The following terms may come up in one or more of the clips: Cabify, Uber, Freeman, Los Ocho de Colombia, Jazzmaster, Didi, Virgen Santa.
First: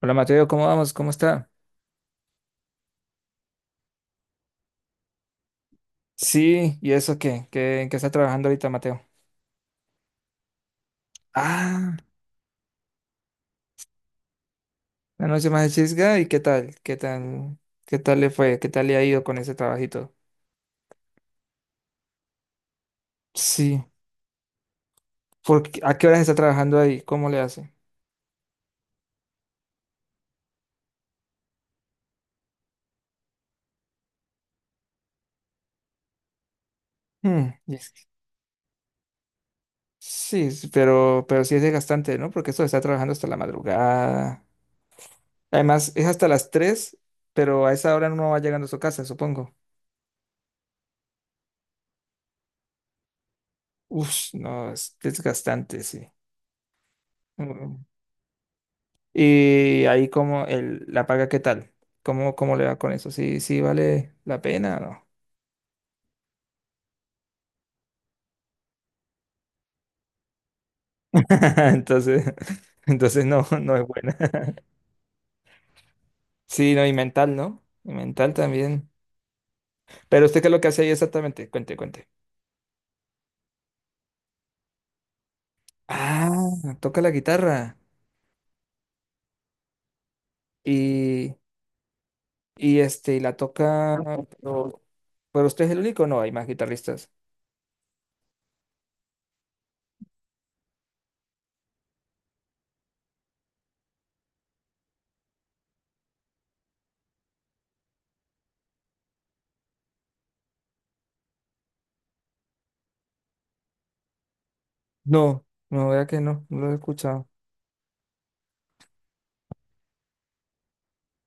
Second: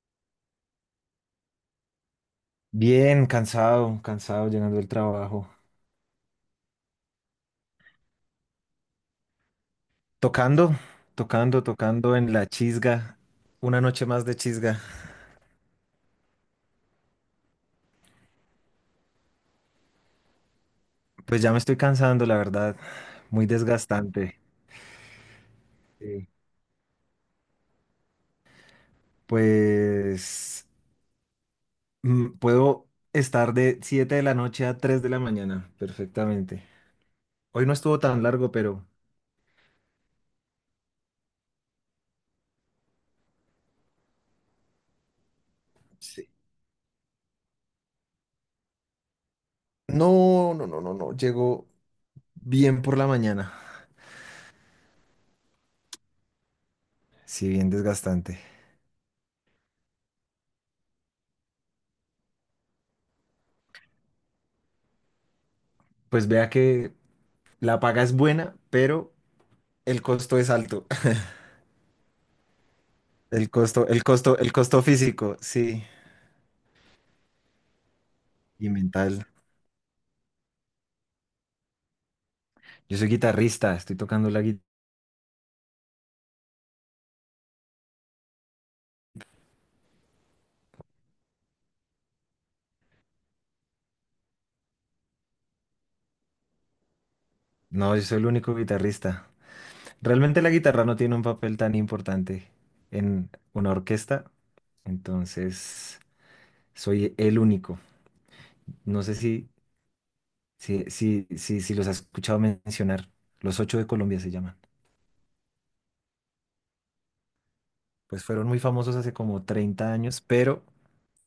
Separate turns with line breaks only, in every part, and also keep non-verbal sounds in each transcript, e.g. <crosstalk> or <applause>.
Hola Mateo, ¿cómo vamos? ¿Cómo está?
Bien, cansado, cansado llegando del trabajo.
Sí, ¿y eso qué? ¿Qué, en qué está trabajando ahorita Mateo?
Tocando, tocando,
Ah,
tocando en la chisga. Una noche más de chisga.
la noche más de chisga, ¿y qué tal? ¿Qué tal? ¿Qué tal le fue? ¿Qué tal le ha ido con ese trabajito?
Pues ya me estoy cansando, la verdad. Muy
Sí,
desgastante.
¿por qué- ¿a qué horas
Sí.
está trabajando ahí? ¿Cómo le hace?
Pues puedo estar de 7 de la noche a 3 de la mañana, perfectamente.
Hmm,
Hoy no
y es
estuvo
que-
tan largo, pero...
Sí, sí, pero sí es desgastante, ¿no? Porque esto está trabajando hasta la madrugada. Además, es hasta
Sí.
las 3, pero a esa hora no va llegando a su casa, supongo.
No, no, no, no, no. Llegó bien por la mañana.
Uf, no, es desgastante, sí.
Sí, bien desgastante.
Y ahí como el, la paga, ¿qué tal? ¿Cómo, cómo le va con eso? ¿Sí, sí vale la pena o no?
Pues vea que la paga es buena, pero el costo es alto.
<laughs> Entonces, <laughs> entonces no,
El
no es
costo, el
buena.
costo, el
<laughs>
costo físico, sí,
Sí, no, y mental, ¿no? Y mental
y
también.
mental.
Pero usted qué es lo que hace ahí exactamente, cuente, cuente.
Yo soy guitarrista, estoy tocando la guitarra.
Ah, toca la guitarra. Y, y y la toca, pero, pero usted es el único, no, hay más guitarristas.
No, yo soy el único guitarrista. Realmente la guitarra no tiene un papel tan importante en una orquesta, entonces soy el único. No sé si los has escuchado mencionar. Los Ocho de Colombia se llaman.
No, no, vea que no, no lo he escuchado.
Pues fueron muy famosos hace como 30 años, pero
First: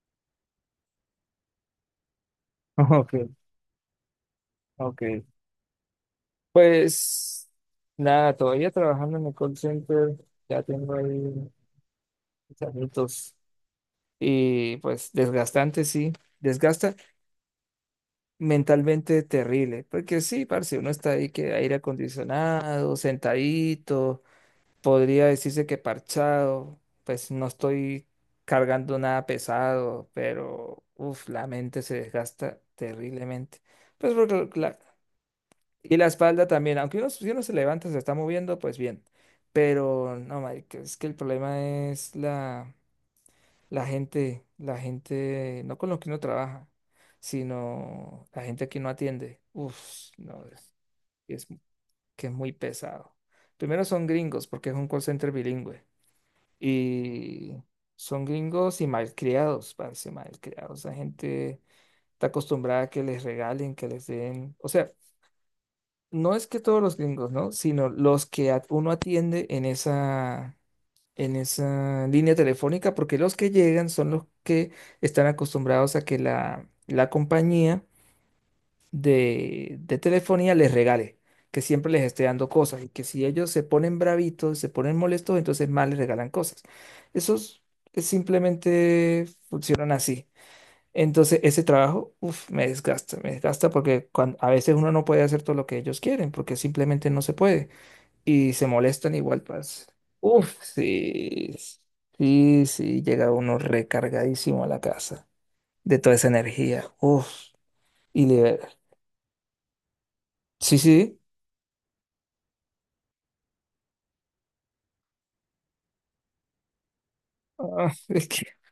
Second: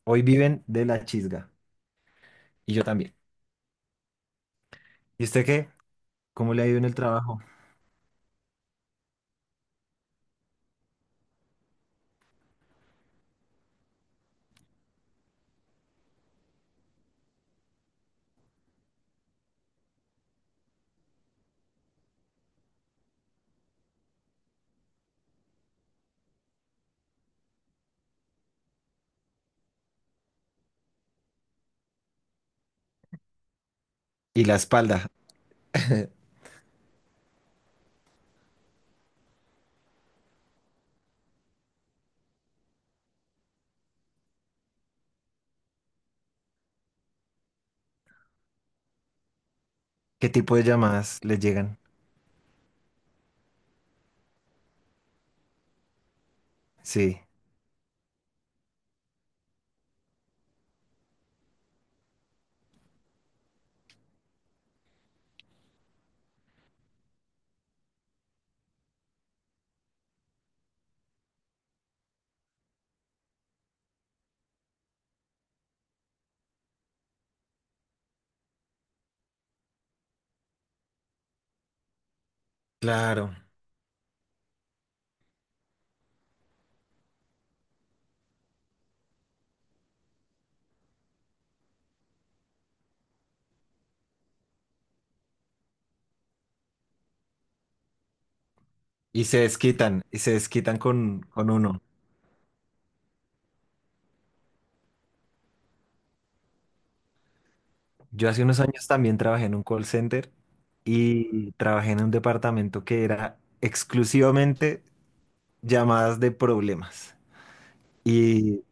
hoy viven de la chisga. Y yo
<laughs>
también.
Ok, ok.
¿Y usted qué? ¿Cómo le ha ido en el trabajo?
Pues nada, todavía trabajando en el call center, ya tengo ahí mis añitos y pues desgastante, sí, desgasta mentalmente terrible, porque sí, parce, uno está ahí que aire acondicionado, sentadito, podría decirse que parchado, pues no estoy cargando nada pesado, pero la mente se desgasta terriblemente. Pues
Y
porque
la
la,
espalda.
y la espalda también, aunque uno, si uno se levanta, se está moviendo, pues bien. Pero no, marica, es que el problema es la, la gente, no con lo que uno trabaja, sino la gente que uno atiende. Uf,
¿Qué
no,
tipo de llamadas les
es
llegan?
que es muy pesado. Primero son gringos, porque es un call center bilingüe.
Sí,
Y son gringos y malcriados, parece malcriados. La gente está acostumbrada a que les regalen, que les den. O sea, no es que todos los gringos, ¿no? Sino los que at- uno atiende en esa línea telefónica, porque los que llegan son los que están acostumbrados a que la compañía de telefonía les regale, que siempre les esté dando cosas y que si
claro.
ellos se ponen bravitos, se ponen molestos, entonces más les regalan cosas. Esos simplemente funcionan así. Entonces, ese trabajo, uf, me desgasta porque cuan- a veces uno no puede hacer todo lo que ellos quieren porque simplemente no se puede y se molestan igual, parce.
Y se
Uf,
desquitan con
sí,
uno.
sí, sí, llega uno recargadísimo a la casa de toda esa energía, uf, y
Yo hace unos
libera.
años también trabajé en un call center
Sí, sí,
y trabajé en un departamento que era exclusivamente llamadas de problemas.
ah, <laughs> es que,
Y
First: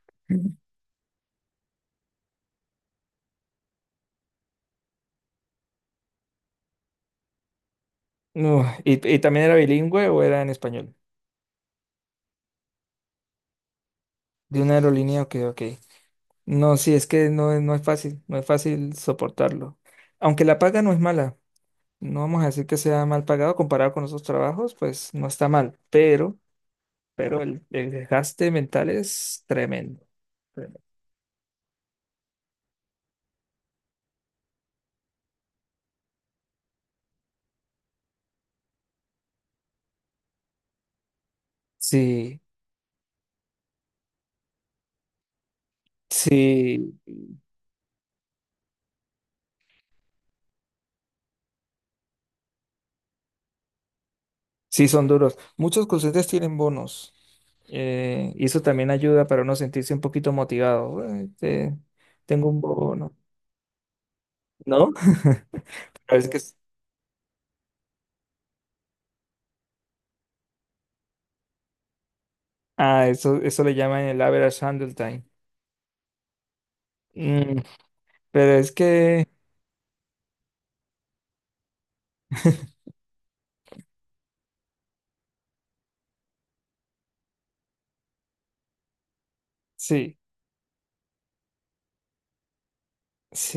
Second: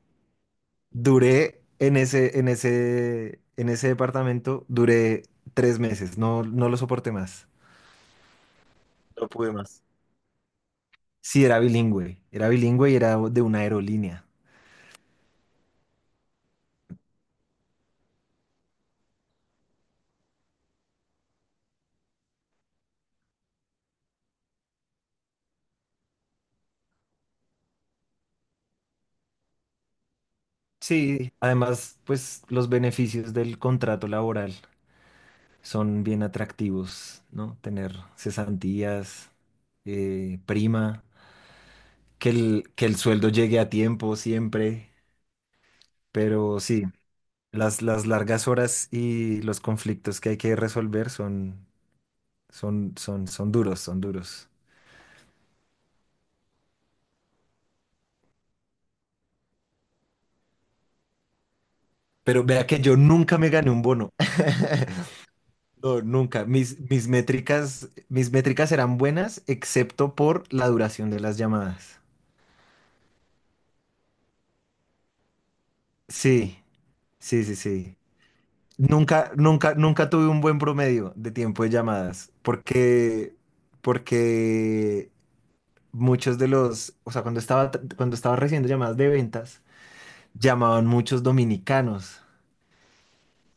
duré en ese departamento, duré 3 meses, no, no lo soporté más.
no, y
No
también
pude
era
más.
bilingüe o era en español,
Sí, era bilingüe y era de una aerolínea.
de una aerolínea, ok, ok. No, sí, es que no, es- no es fácil, no es fácil soportarlo. Aunque la paga no es mala. No vamos a decir que sea mal pagado comparado con otros trabajos, pues no está mal, pero el desgaste mental es tremendo. Tremendo.
Sí, además, pues los beneficios del contrato laboral son bien atractivos, ¿no? Tener cesantías, prima, que
Sí,
el, que el sueldo llegue a tiempo siempre, pero sí,
sí,
las largas horas y los conflictos que hay que resolver son duros, son duros.
sí son duros. Muchos docentes tienen bonos. Y eso también ayuda para uno sentirse un poquito motivado. Bueno, este,
Pero
tengo un
vea que yo
bono,
nunca me gané un bono.
¿no? <laughs>
No,
Pero es que
nunca.
es-
Mis métricas eran buenas, excepto por la duración de las llamadas.
ah, eso le llaman el average handle time.
Sí, sí, sí,
Mm,
sí.
pero es que
Nunca, nunca, nunca tuve un buen promedio de tiempo de llamadas,
<laughs>
porque muchos de los, o sea, cuando estaba recibiendo llamadas de ventas,
sí,
llamaban muchos dominicanos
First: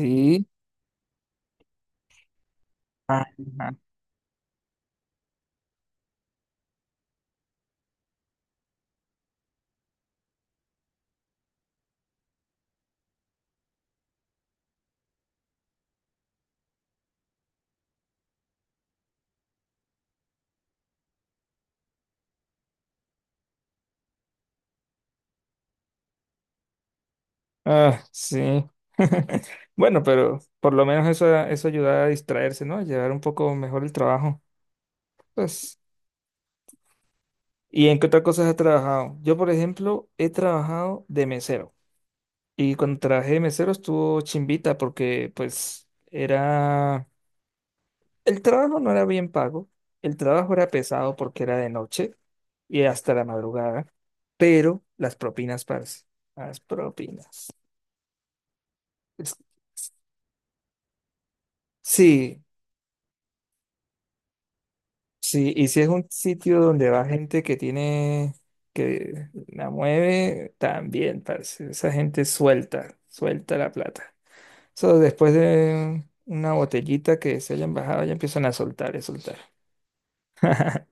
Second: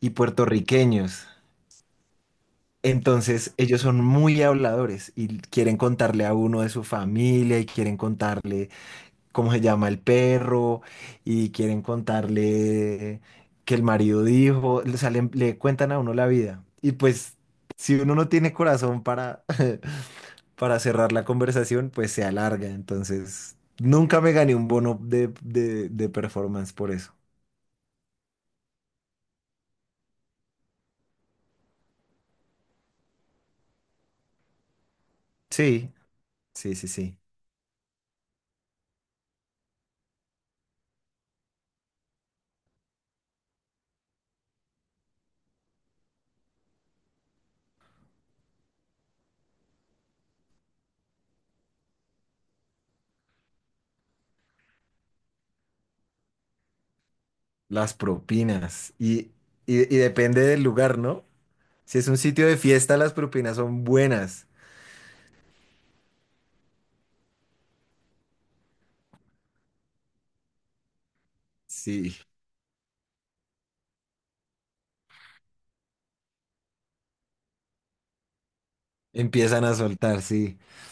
y puertorriqueños.
Ajá.
Entonces, ellos son muy habladores y quieren contarle a uno de su familia y quieren contarle cómo se llama el perro y quieren contarle que el marido dijo, o sea, le cuentan a uno la vida. Y pues si uno no tiene corazón para, <laughs> para cerrar la conversación, pues se alarga. Entonces, nunca me gané un bono de performance por eso.
Ah, sí. <laughs> Bueno, pero por lo menos eso, eso ayuda a distraerse, ¿no? A llevar un poco mejor el trabajo. Pues,
Sí, sí, sí, sí.
¿y en qué otras cosas has trabajado? Yo, por ejemplo, he trabajado de mesero. Y cuando trabajé de mesero estuvo chimbita porque, pues, era... El trabajo no era bien pago. El trabajo era pesado porque era de noche y hasta la madrugada. Pero las propinas, parce. Las propinas.
Las propinas. Y,
Es-
y, y depende del lugar, ¿no? Si es un
Sí,
sitio de fiesta, las propinas son buenas.
sí, y si es un sitio donde va gente que tiene, que la mueve, también, parce. Esa
Sí,
gente suelta, suelta la plata. So, después de una botellita que se hayan bajado, ya empiezan a soltar, a soltar.
empiezan a soltar, sí,
<laughs>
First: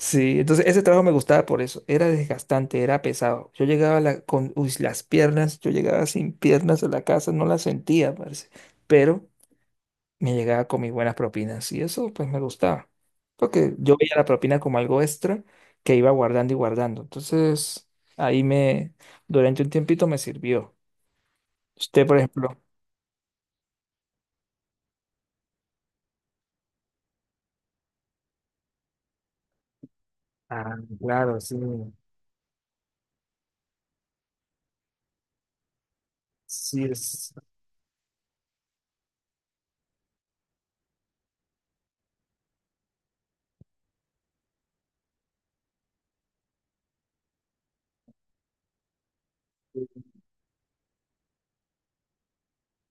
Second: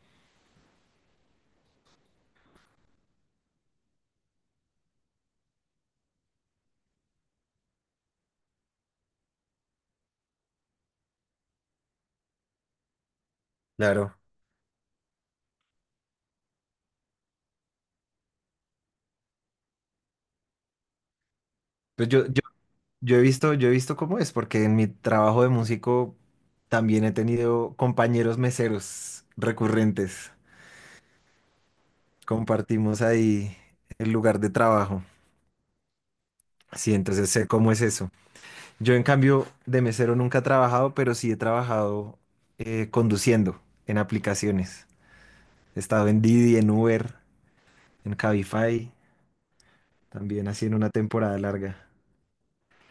Sí, entonces ese trabajo me gustaba por eso. Era desgastante, era pesado. Yo llegaba a la- con uy, las piernas, yo llegaba sin piernas a la casa, no las sentía, parce. Pero me llegaba con mis buenas propinas y eso pues me gustaba, porque yo veía
claro.
la propina como algo extra que iba guardando y guardando. Entonces, ahí me, durante un tiempito me sirvió. Usted,
Pues
por
yo,
ejemplo,
yo he visto cómo es, porque en mi trabajo de músico también he tenido compañeros meseros recurrentes.
ah, claro, sí.
Compartimos ahí el lugar de trabajo.
Sí,
Sí, entonces
es.
sé cómo es eso. Yo en cambio de mesero nunca he trabajado, pero sí he trabajado conduciendo en aplicaciones. He estado en Didi, en Uber, en Cabify, también así en una temporada larga.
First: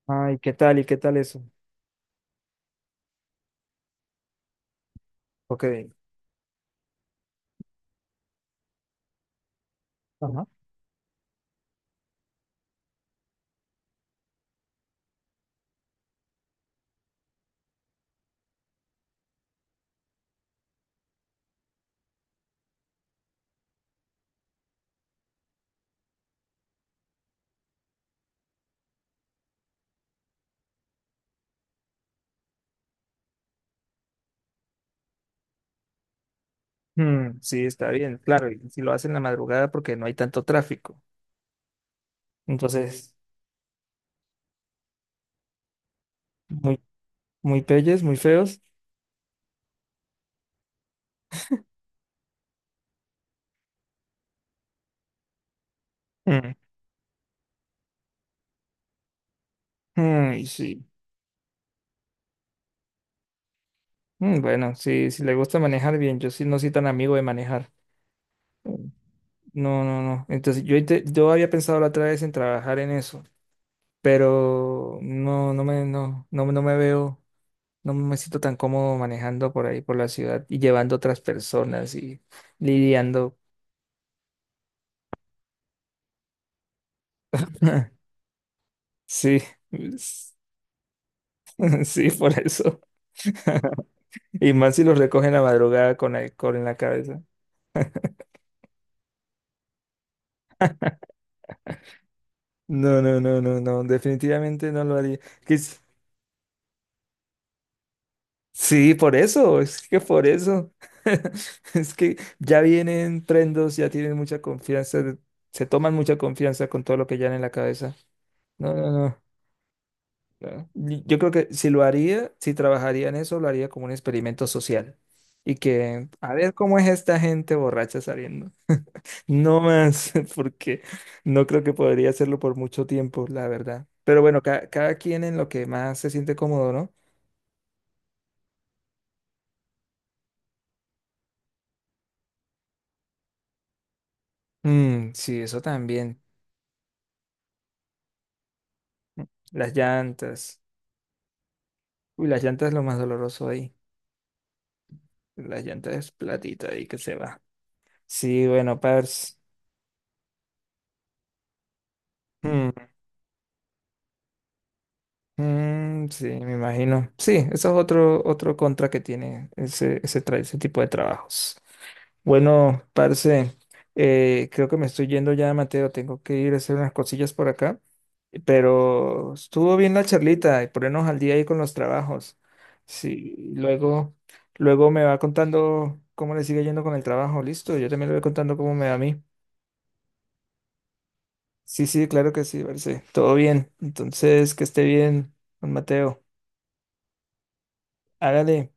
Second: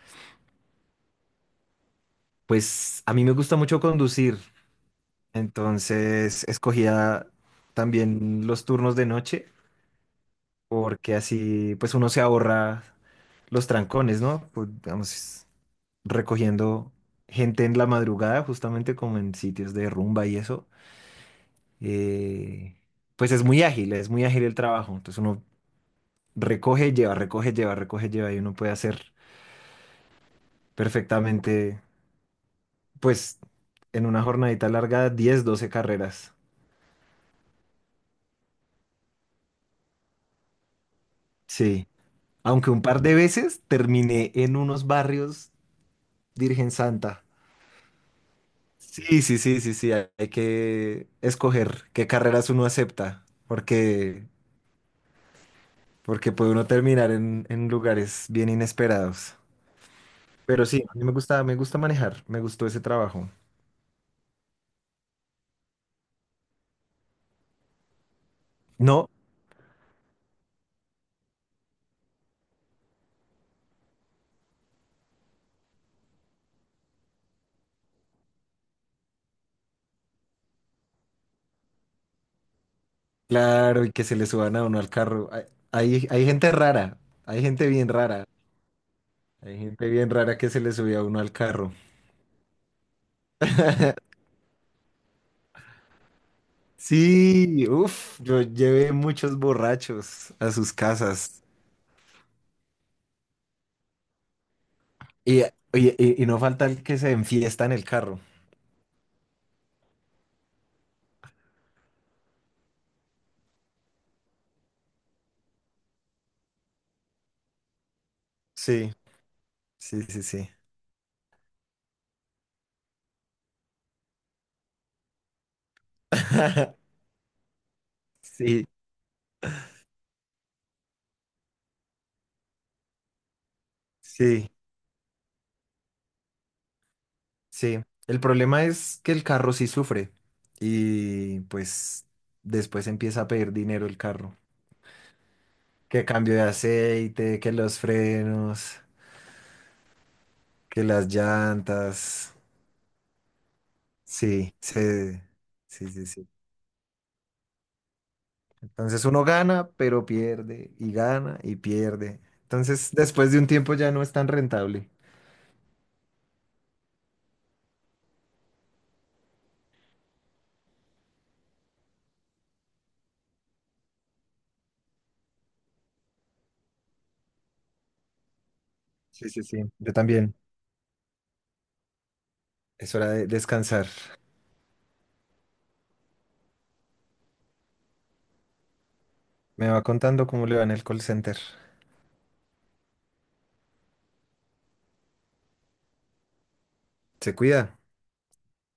Ay, ¿qué tal y qué tal eso?
Pues a mí me gusta mucho conducir.
Ok.
Entonces escogía también los turnos de noche
Ajá.
porque así pues uno se ahorra los trancones, ¿no? Pues, digamos, recogiendo gente en la madrugada, justamente como en sitios de rumba y eso. eh, pues es muy ágil el trabajo. Entonces uno recoge, lleva, recoge, lleva, recoge, lleva y uno puede hacer perfectamente pues en una jornadita larga 10, 12 carreras.
Mm, sí, está bien, claro, y si lo hacen en la madrugada porque no hay tanto tráfico.
Sí. Aunque un par de
Entonces,
veces terminé en unos barrios Virgen
muy,
Santa.
muy peyes, muy feos.
Sí, sí, sí, sí, sí. Hay que escoger qué carreras uno acepta, porque puede
Mm,
uno terminar en lugares bien inesperados.
mm,
Pero sí,
sí.
a mí me gusta manejar, me gustó ese trabajo.
Mm, bueno, si, si le gusta manejar bien, yo sí no soy tan amigo de manejar. Mm.
No,
No, no, no. Entonces yo, inte- yo había pensado la otra vez en trabajar en eso, pero no, no, no, no me veo, no me siento tan cómodo manejando por ahí, por la ciudad y llevando otras personas y lidiando.
claro, y que se le suban a uno al carro. Hay gente rara, hay gente bien
<laughs>
rara,
Sí,
hay gente bien
es-
rara que se le subía a uno al carro.
<laughs> sí, por eso. <laughs>
<laughs>
Y más si los recogen a madrugada con alcohol en la cabeza.
Sí, uff, yo llevé muchos borrachos a sus casas.
No, no, no, no, no, definitivamente no lo haría.
Y, oye, y no falta el que se enfiesta en el carro.
Sí, por eso, es que por eso. <laughs> Es que ya vienen prendos, ya tienen mucha confianza, de- se toman mucha confianza con todo lo que llevan en la cabeza. No, no,
Sí,
no.
sí, sí, sí.
No. Y yo creo que si lo haría, si trabajaría en eso, lo haría como un experimento social. Y que, a ver cómo es
<laughs>
esta gente borracha saliendo.
Sí,
<laughs> No más, <laughs> porque no creo que podría hacerlo por mucho tiempo, la verdad. Pero bueno,
sí,
ca- cada quien en lo que más se siente cómodo, ¿no?
sí. El problema es que el carro sí sufre. Y pues después empieza a pedir dinero el carro.
Mm, sí, eso
Que
también.
cambio de aceite, que los frenos,
Las llantas.
que las
Uy,
llantas.
las llantas es lo más doloroso ahí.
Sí,
Las
sí,
llantas
sí,
es
sí.
platita ahí que se va. Sí, bueno,
Entonces uno
Pers.
gana, pero pierde, y gana, y pierde.
Mm,
Entonces después de un tiempo ya no es tan rentable.
mm, sí, me imagino. Sí, eso es otro, otro contra que tiene ese, ese, tra- ese tipo de trabajos. Bueno, parce, creo que me estoy yendo ya, Mateo. Tengo que ir a hacer unas cosillas por acá.
Sí,
Pero
sí, sí.
estuvo
Yo
bien la
también.
charlita y ponernos al día ahí con los trabajos.
Es hora de
Sí,
descansar.
luego, luego me va contando cómo le sigue yendo con el trabajo. Listo, yo también le voy contando cómo me va a mí.
Me va contando cómo le va en el call center.
Sí, sí, claro que sí, parce. Todo bien. Entonces, que esté bien, don Mateo.
Se cuida.
Hágale.